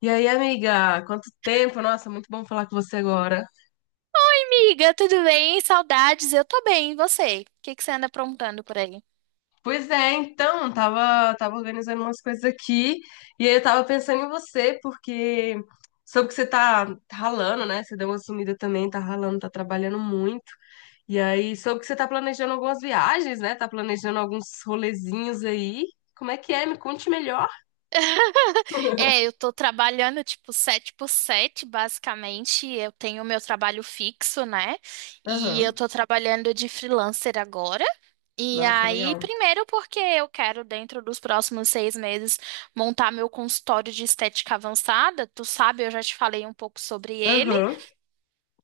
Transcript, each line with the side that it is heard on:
left: E aí, amiga, quanto tempo? Nossa, muito bom falar com você agora.
right: Oi, amiga, tudo bem? Saudades, eu tô bem, e você? O que que você anda aprontando por aí?
left: Pois é, então, tava organizando umas coisas aqui e aí eu tava pensando em você, porque soube que você tá ralando, né? Você deu uma sumida também, tá ralando, tá trabalhando muito. E aí, soube que você tá planejando algumas viagens, né? Tá planejando alguns rolezinhos aí. Como é que é? Me conte melhor.
right: Eu tô trabalhando tipo 7 por 7, basicamente. Eu tenho meu trabalho fixo, né? E eu
left: Aham.
right: tô trabalhando de freelancer agora. E
left: Nossa,
right: aí,
left: legal.
right: primeiro porque eu quero, dentro dos próximos 6 meses, montar meu consultório de estética avançada. Tu sabe, eu já te falei um pouco sobre ele.
left: Aham.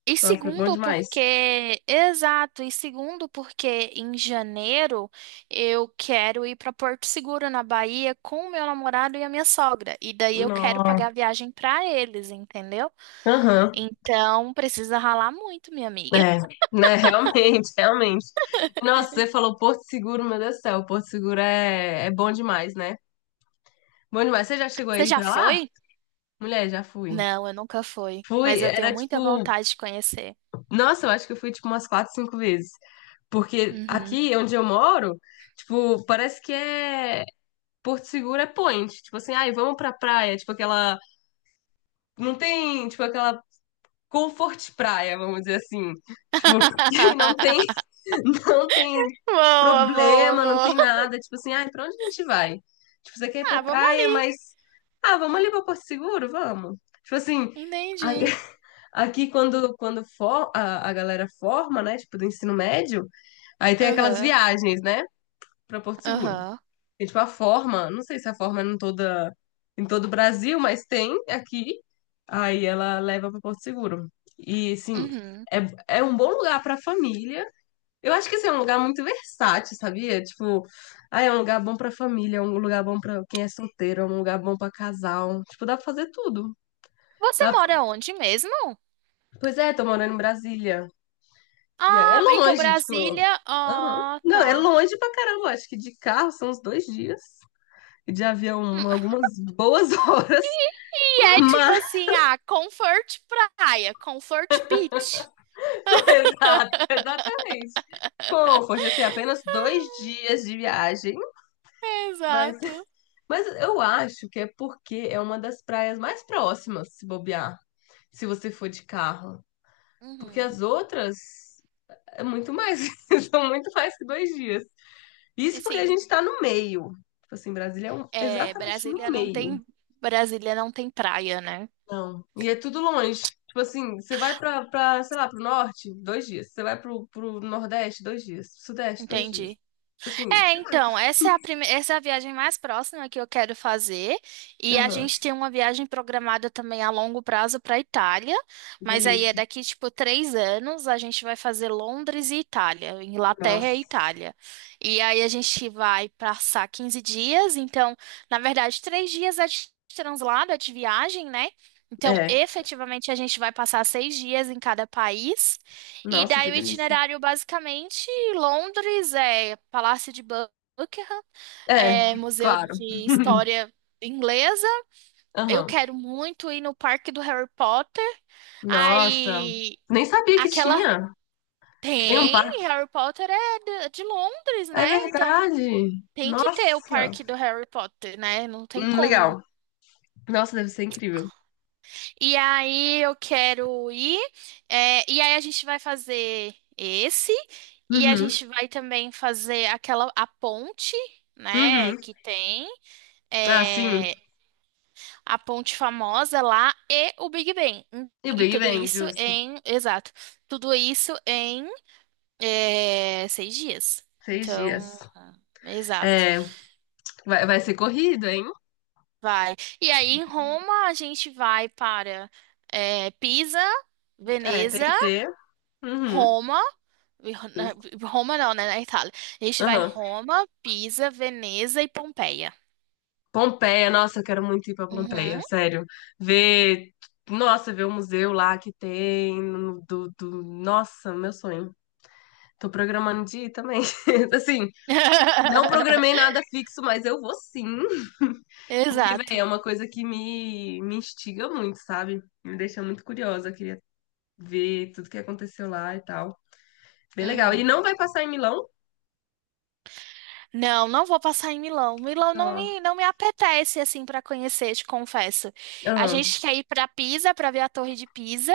right: E
left: Nossa, bom
right: segundo
left: demais.
right: porque, exato, e segundo porque em janeiro eu quero ir para Porto Seguro, na Bahia, com o meu namorado e a minha sogra. E daí eu quero
left: Nossa.
right: pagar a viagem para eles, entendeu?
left: Aham.
right: Então precisa ralar muito, minha amiga.
left: É, né, realmente, realmente. Nossa, você falou Porto Seguro, meu Deus do céu, Porto Seguro é bom demais, né? Bom demais. Você já chegou
right: Você
left: aí
right: já
left: pra lá?
right: foi?
left: Mulher, já fui.
right: Não, eu nunca fui,
left: Fui,
right: mas eu tenho
left: era
right: muita
left: tipo,
right: vontade de conhecer.
left: nossa, eu acho que eu fui tipo umas quatro, cinco vezes. Porque
right: Uhum.
left: aqui onde eu moro, tipo, parece que é Porto Seguro é point. Tipo assim, ai, vamos pra praia, tipo aquela, não tem, tipo aquela comfort praia, vamos dizer assim. Tipo, que não tem. Não tem
right: Boa, boa,
left: problema, não
right: boa.
left: tem nada. Tipo assim, ai, pra onde a gente vai? Tipo, você quer ir pra
right: Ah, vamos
left: praia,
right: ali.
left: mas. Ah, vamos ali pra Porto Seguro? Vamos. Tipo assim, a-
right: Entendi.
left: aqui quando for, a galera forma, né? Tipo, do ensino médio, aí tem aquelas
right: Aham,
left: viagens, né? Pra Porto Seguro.
right: aham,
left: E, tipo, a forma, não sei se a forma é em toda, em todo o Brasil, mas tem aqui. Aí ela leva pra Porto Seguro. E, assim,
right: uhum.
left: é, é um bom lugar pra família, eu acho que assim, é um lugar muito versátil, sabia? Tipo, ah, é um lugar bom pra família, é um lugar bom pra quem é solteiro, é um lugar bom pra casal. Tipo, dá pra fazer tudo.
right: Você
left: Dá...
right: mora onde mesmo?
left: Pois é, tô morando em Brasília. E é
right: Ah, então
left: longe, tipo.
right: Brasília.
left: Aham.
right: Ah,
left: Não, é
right: tá.
left: longe pra caramba. Acho que de carro são uns dois dias. E de avião,
right: Hum,
left: algumas boas horas.
right: E é tipo
left: Mas,
right: assim, ah, Comfort Praia, Comfort Beach.
left: exato, exatamente. Comfort, assim, apenas dois dias de viagem. Mas.
right: Exato.
left: Mas eu acho que é porque é uma das praias mais próximas, se bobear, se você for de carro. Porque
right: Uhum.
left: as outras é muito mais, são muito mais que dois dias.
right: E
left: Isso porque a
right: sim,
left: gente tá no meio. Tipo assim, Brasília
right: é,
left: exatamente no meio.
right: Brasília não tem praia, né?
left: Não. E é tudo longe. Tipo assim, você vai pra, sei lá, pro norte, dois dias. Você vai pro nordeste, dois dias. Sudeste, dois dias.
right: Entendi.
left: Tipo. Assim,
right: É,
left: sei lá.
right: então, essa é a viagem mais próxima que eu quero fazer. E a
left: Aham.
right: gente tem uma viagem programada também a longo prazo para Itália. Mas aí é
left: Delícia.
right: daqui, tipo, 3 anos, a gente vai fazer Londres e Itália, Inglaterra
left: Nossa.
right: e Itália. E aí a gente vai passar 15 dias. Então, na verdade, 3 dias é de translado, é de viagem, né? Então,
left: É.
right: efetivamente, a gente vai passar 6 dias em cada país. E
left: Nossa, que
right: daí o
left: delícia.
right: itinerário, basicamente, Londres é Palácio de Buckingham,
left: É,
right: é Museu
left: claro.
right: de História Inglesa. Eu
left: Aham.
right: quero muito ir no Parque do Harry Potter.
left: Nossa,
right: Aí,
left: nem sabia que
right: aquela...
left: tinha. Tem um
right: Tem,
left: parque.
right: Harry Potter é de Londres,
left: É
right: né? Então,
left: verdade.
right: tem que ter o
left: Nossa.
right: Parque do Harry Potter, né? Não tem como.
left: Legal. Nossa, deve ser incrível.
right: E aí eu quero ir. E aí a gente vai fazer esse. E a
left: Uhum,
right: gente vai também fazer aquela a ponte, né?
left: uhum.
right: Que tem
left: Ah, sim.
right: é, a ponte famosa lá e o Big Ben.
left: E o
right: E
left: Big
right: tudo
left: Bang,
right: isso
left: justo.
right: em, exato, tudo isso em 6 dias.
left: Seis dias.
right: Então, exato,
left: É, vai, vai ser corrido, hein?
right: vai. E aí em Roma a gente vai para Pisa,
left: É, tem
right: Veneza.
left: que ter. Uhum,
right: Roma E Ro- Na-
left: justo.
right: Roma não, né? Na Itália. A gente vai
left: Aham.
right: Roma, Pisa, Veneza e Pompeia.
left: Pompeia, nossa, eu quero muito ir pra Pompeia,
right: Uhum.
left: sério. Ver, nossa, ver o museu lá que tem, do, nossa, meu sonho. Tô programando de ir também. Assim, não programei nada fixo, mas eu vou sim. Porque, velho,
right: Exato.
left: é uma coisa que me instiga muito, sabe? Me deixa muito curiosa. Eu queria ver tudo que aconteceu lá e tal. Bem legal. E
right: Uhum.
left: não vai passar em Milão?
right: Não, não vou passar em Milão. Milão não
left: Não.
right: me, não me apetece assim para conhecer, te confesso. A
left: Aham,
right: gente quer ir para Pisa para ver a Torre de Pisa,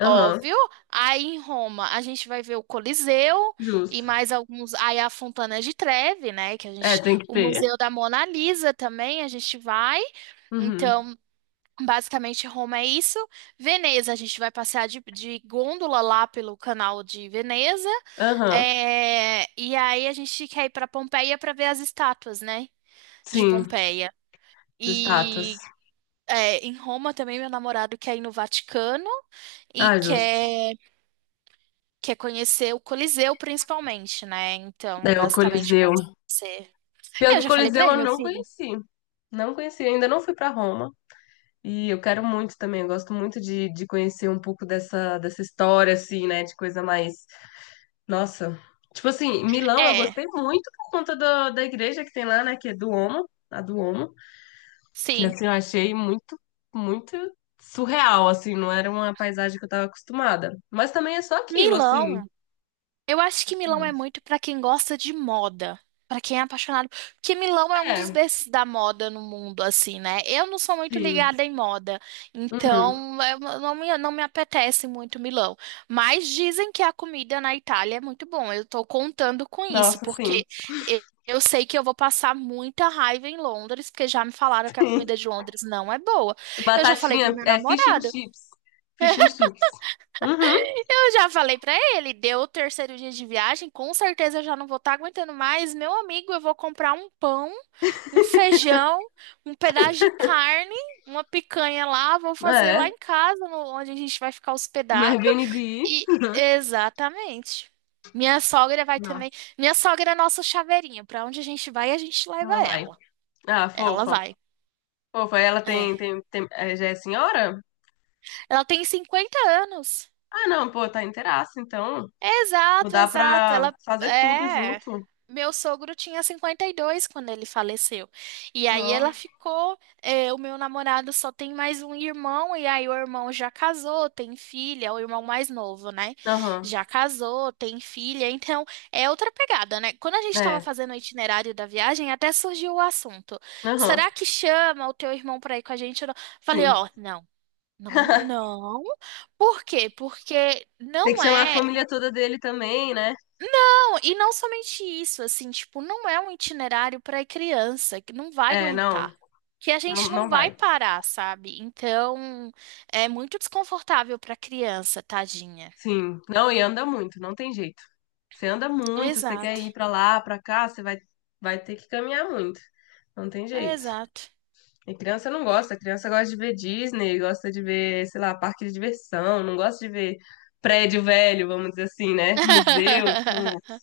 left: aham,
right: óbvio. Aí em Roma a gente vai ver o Coliseu e
left: justo.
right: mais alguns. Aí a Fontana de Trevi, né? Que a
left: É,
right: gente,
left: tem que
right: o
left: ter.
right: Museu da Mona Lisa também a gente vai.
left: Uhum.
right: Então, basicamente, Roma é isso. Veneza, a gente vai passear de gôndola lá pelo canal de Veneza.
left: Aham,
right: É, e aí a gente quer ir para Pompeia para ver as estátuas, né? De
left: sim,
right: Pompeia.
left: estátuas.
right: E em Roma também, meu namorado quer ir no Vaticano e
left: Ah, justo.
right: quer, quer conhecer o Coliseu, principalmente, né?
left: É,
right: Então,
left: o
right: basicamente, vão
left: Coliseu.
right: ser.
left: Pior
right: É, eu
left: que o
right: já falei para
left: Coliseu
right: ele,
left: eu
right: meu
left: não
right: filho.
left: conheci. Não conheci, ainda não fui pra Roma. E eu quero muito também, eu gosto muito de conhecer um pouco dessa, dessa história, assim, né? De coisa mais. Nossa. Tipo assim, Milão eu
right: É,
left: gostei muito por conta do da igreja que tem lá, né? Que é do Duomo, a Duomo. Que
right: sim.
left: assim, eu achei muito, muito surreal, assim, não era uma paisagem que eu tava acostumada. Mas também é só aquilo, assim.
right: Milão. Eu acho que Milão é
left: Exatamente.
right: muito pra quem gosta de moda, pra quem é apaixonado, porque Milão é um dos
left: É,
right: berços da moda no mundo, assim, né? Eu não sou muito
left: sim.
right: ligada em moda,
left: Uhum.
right: então eu não me apetece muito Milão. Mas dizem que a comida na Itália é muito bom. Eu tô contando com isso,
left: Nossa, sim.
right: porque eu sei que eu vou passar muita raiva em Londres, porque já me falaram que a comida de Londres não é boa. Eu já falei pro
left: Batatinha,
right: meu
left: é fish and
right: namorado.
left: chips. Fish and chips. Uhum.
right: Eu já falei pra ele, deu o terceiro dia de viagem, com certeza eu já não vou estar aguentando mais. Meu amigo, eu vou comprar um pão, um feijão, um pedaço de carne, uma picanha lá, vou fazer lá
left: É.
right: em casa, onde a gente vai ficar
left: No
right: hospedado.
left: Airbnb.
right: E exatamente. Minha sogra vai também. Minha sogra é nossa chaveirinha. Pra onde a gente vai, a gente leva
left: Ela vai.
right: ela.
left: Ah,
right: Ela
left: fofa.
right: vai.
left: Fofa, ela
right: É.
left: é, já é senhora?
right: Ela tem 50 anos.
left: Ah, não, pô, tá inteiraça, então. Tipo,
right: Exato,
left: dá
right: exato.
left: pra
right: Ela
left: fazer tudo
right: é.
left: junto.
right: Meu sogro tinha 52 quando ele faleceu. E aí
left: Não.
right: ela ficou. O meu namorado só tem mais um irmão, e aí o irmão já casou, tem filha, é o irmão mais novo, né?
left: Aham.
right: Já casou, tem filha. Então é outra pegada, né? Quando a gente estava
left: É.
right: fazendo o itinerário da viagem, até surgiu o assunto:
left: Aham.
right: será que chama o teu irmão para ir com a gente? Ou não? Falei,
left: Sim.
right: ó, não. Não, não. Por quê? Porque
left: Tem que
right: não
left: chamar a
right: é.
left: família toda dele também, né?
right: Não, e não somente isso, assim, tipo, não é um itinerário para criança que não vai
left: É, não.
right: aguentar, que a
left: Não,
right: gente
left: não
right: não vai
left: vai.
right: parar, sabe? Então, é muito desconfortável para criança, tadinha.
left: Sim. Não, e anda muito, não tem jeito. Você anda muito, você quer
right: Exato,
left: ir pra lá, pra cá, você vai, vai ter que caminhar muito. Não tem jeito.
right: exato.
left: E criança não gosta, criança gosta de ver Disney, gosta de ver, sei lá, parque de diversão, não gosta de ver prédio velho, vamos dizer assim, né? Museu, tipo,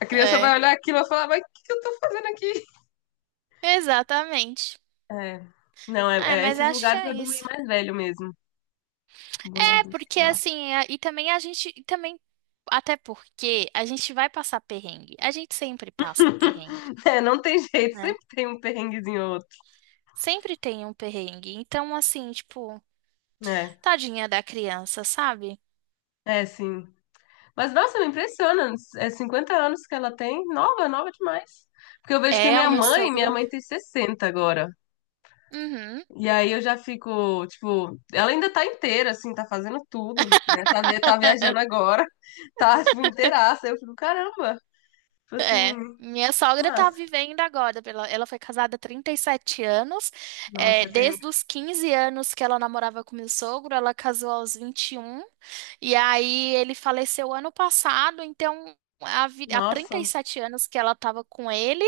left: a criança
right: É,
left: vai olhar aquilo e vai falar, mas o que que eu tô fazendo aqui?
right: exatamente.
left: É, não, é,
right: É,
left: é,
right: mas
left: esses
right: acho que
left: lugares
right: é
left: é bom ir
right: isso.
left: mais velho mesmo, bom ir
right: É,
left: adulto,
right: porque
left: sei lá.
right: assim, e também a gente, e também, até porque a gente vai passar perrengue. A gente sempre passa perrengue,
left: É, não tem jeito,
right: né?
left: sempre tem um perrenguezinho ou outro.
right: Sempre tem um perrengue. Então, assim, tipo.
left: É.
right: Tadinha da criança, sabe?
left: É, sim. Mas, nossa, me impressiona, é 50 anos que ela tem, nova, nova demais. Porque eu vejo que a
right: É, é o
left: minha
right: meu
left: mãe, minha
right: sogro.
left: mãe tem 60 agora.
right: Uhum,
left: E aí eu já fico, tipo, ela ainda tá inteira, assim, tá fazendo tudo, né? Tá, tá viajando agora, tá, tipo, inteiraça. Eu fico, caramba, tipo assim,
right: é. Minha sogra tá
left: massa.
right: vivendo agora. Ela foi casada há 37 anos. É,
left: Nossa, tem...
right: desde os 15 anos que ela namorava com meu sogro, ela casou aos 21. E um. E aí ele faleceu ano passado, então. Há
left: Nossa,
right: 37 anos que ela tava com ele.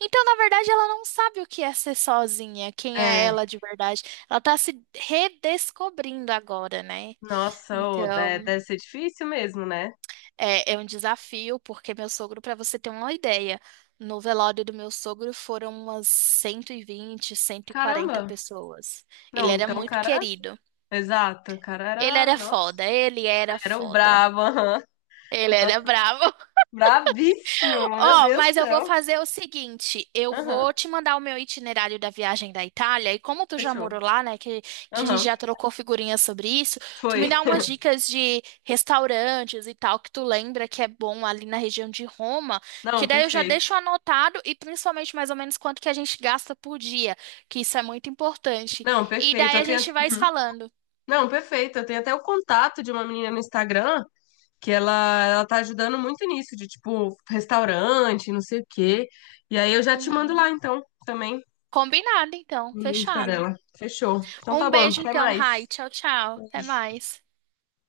right: Então, na verdade, ela não sabe o que é ser sozinha, quem é
left: é,
right: ela de verdade. Ela tá se redescobrindo agora, né?
left: nossa, ô,
right: Então,
left: deve ser difícil mesmo, né?
right: é, é um desafio, porque meu sogro, para você ter uma ideia, no velório do meu sogro foram umas 120, 140
left: Caramba.
right: pessoas. Ele
left: Não,
right: era
left: então o
right: muito
left: cara,
right: querido.
left: exato, o cara era, nossa,
right: Ele era
left: era o
right: foda.
left: brabo, aham.
right: Ele era
left: Nossa,
right: bravo.
left: bravíssimo, meu
right: Ó,
left: Deus do
right: mas eu vou
left: céu.
right: fazer o seguinte, eu
left: Aham,
right: vou te mandar o meu itinerário da viagem da Itália, e como tu já
left: fechou.
right: morou lá, né, que a gente
left: Aham,
right: já trocou figurinhas sobre isso, tu me
left: foi.
right: dá umas dicas de restaurantes e tal que tu lembra que é bom ali na região de Roma, que
left: Não,
right: daí eu já
left: perfeito.
right: deixo anotado e principalmente mais ou menos quanto que a gente gasta por dia, que isso é muito importante.
left: Não,
right: E
left: perfeito.
right: daí
left: Eu
right: a
left: tenho.
right: gente vai se
left: Hum.
right: falando.
left: Não, perfeito. Eu tenho até o contato de uma menina no Instagram que ela tá ajudando muito nisso, de tipo, restaurante, não sei o quê. E aí eu já te mando
right: Uhum.
left: lá, então, também,
right: Combinado, então,
left: no Insta
right: fechado.
left: dela. Fechou. Então tá
right: Um
left: bom,
right: beijo
left: até
right: então,
left: mais.
right: Rai, tchau, tchau, até
left: Beijo.
right: mais.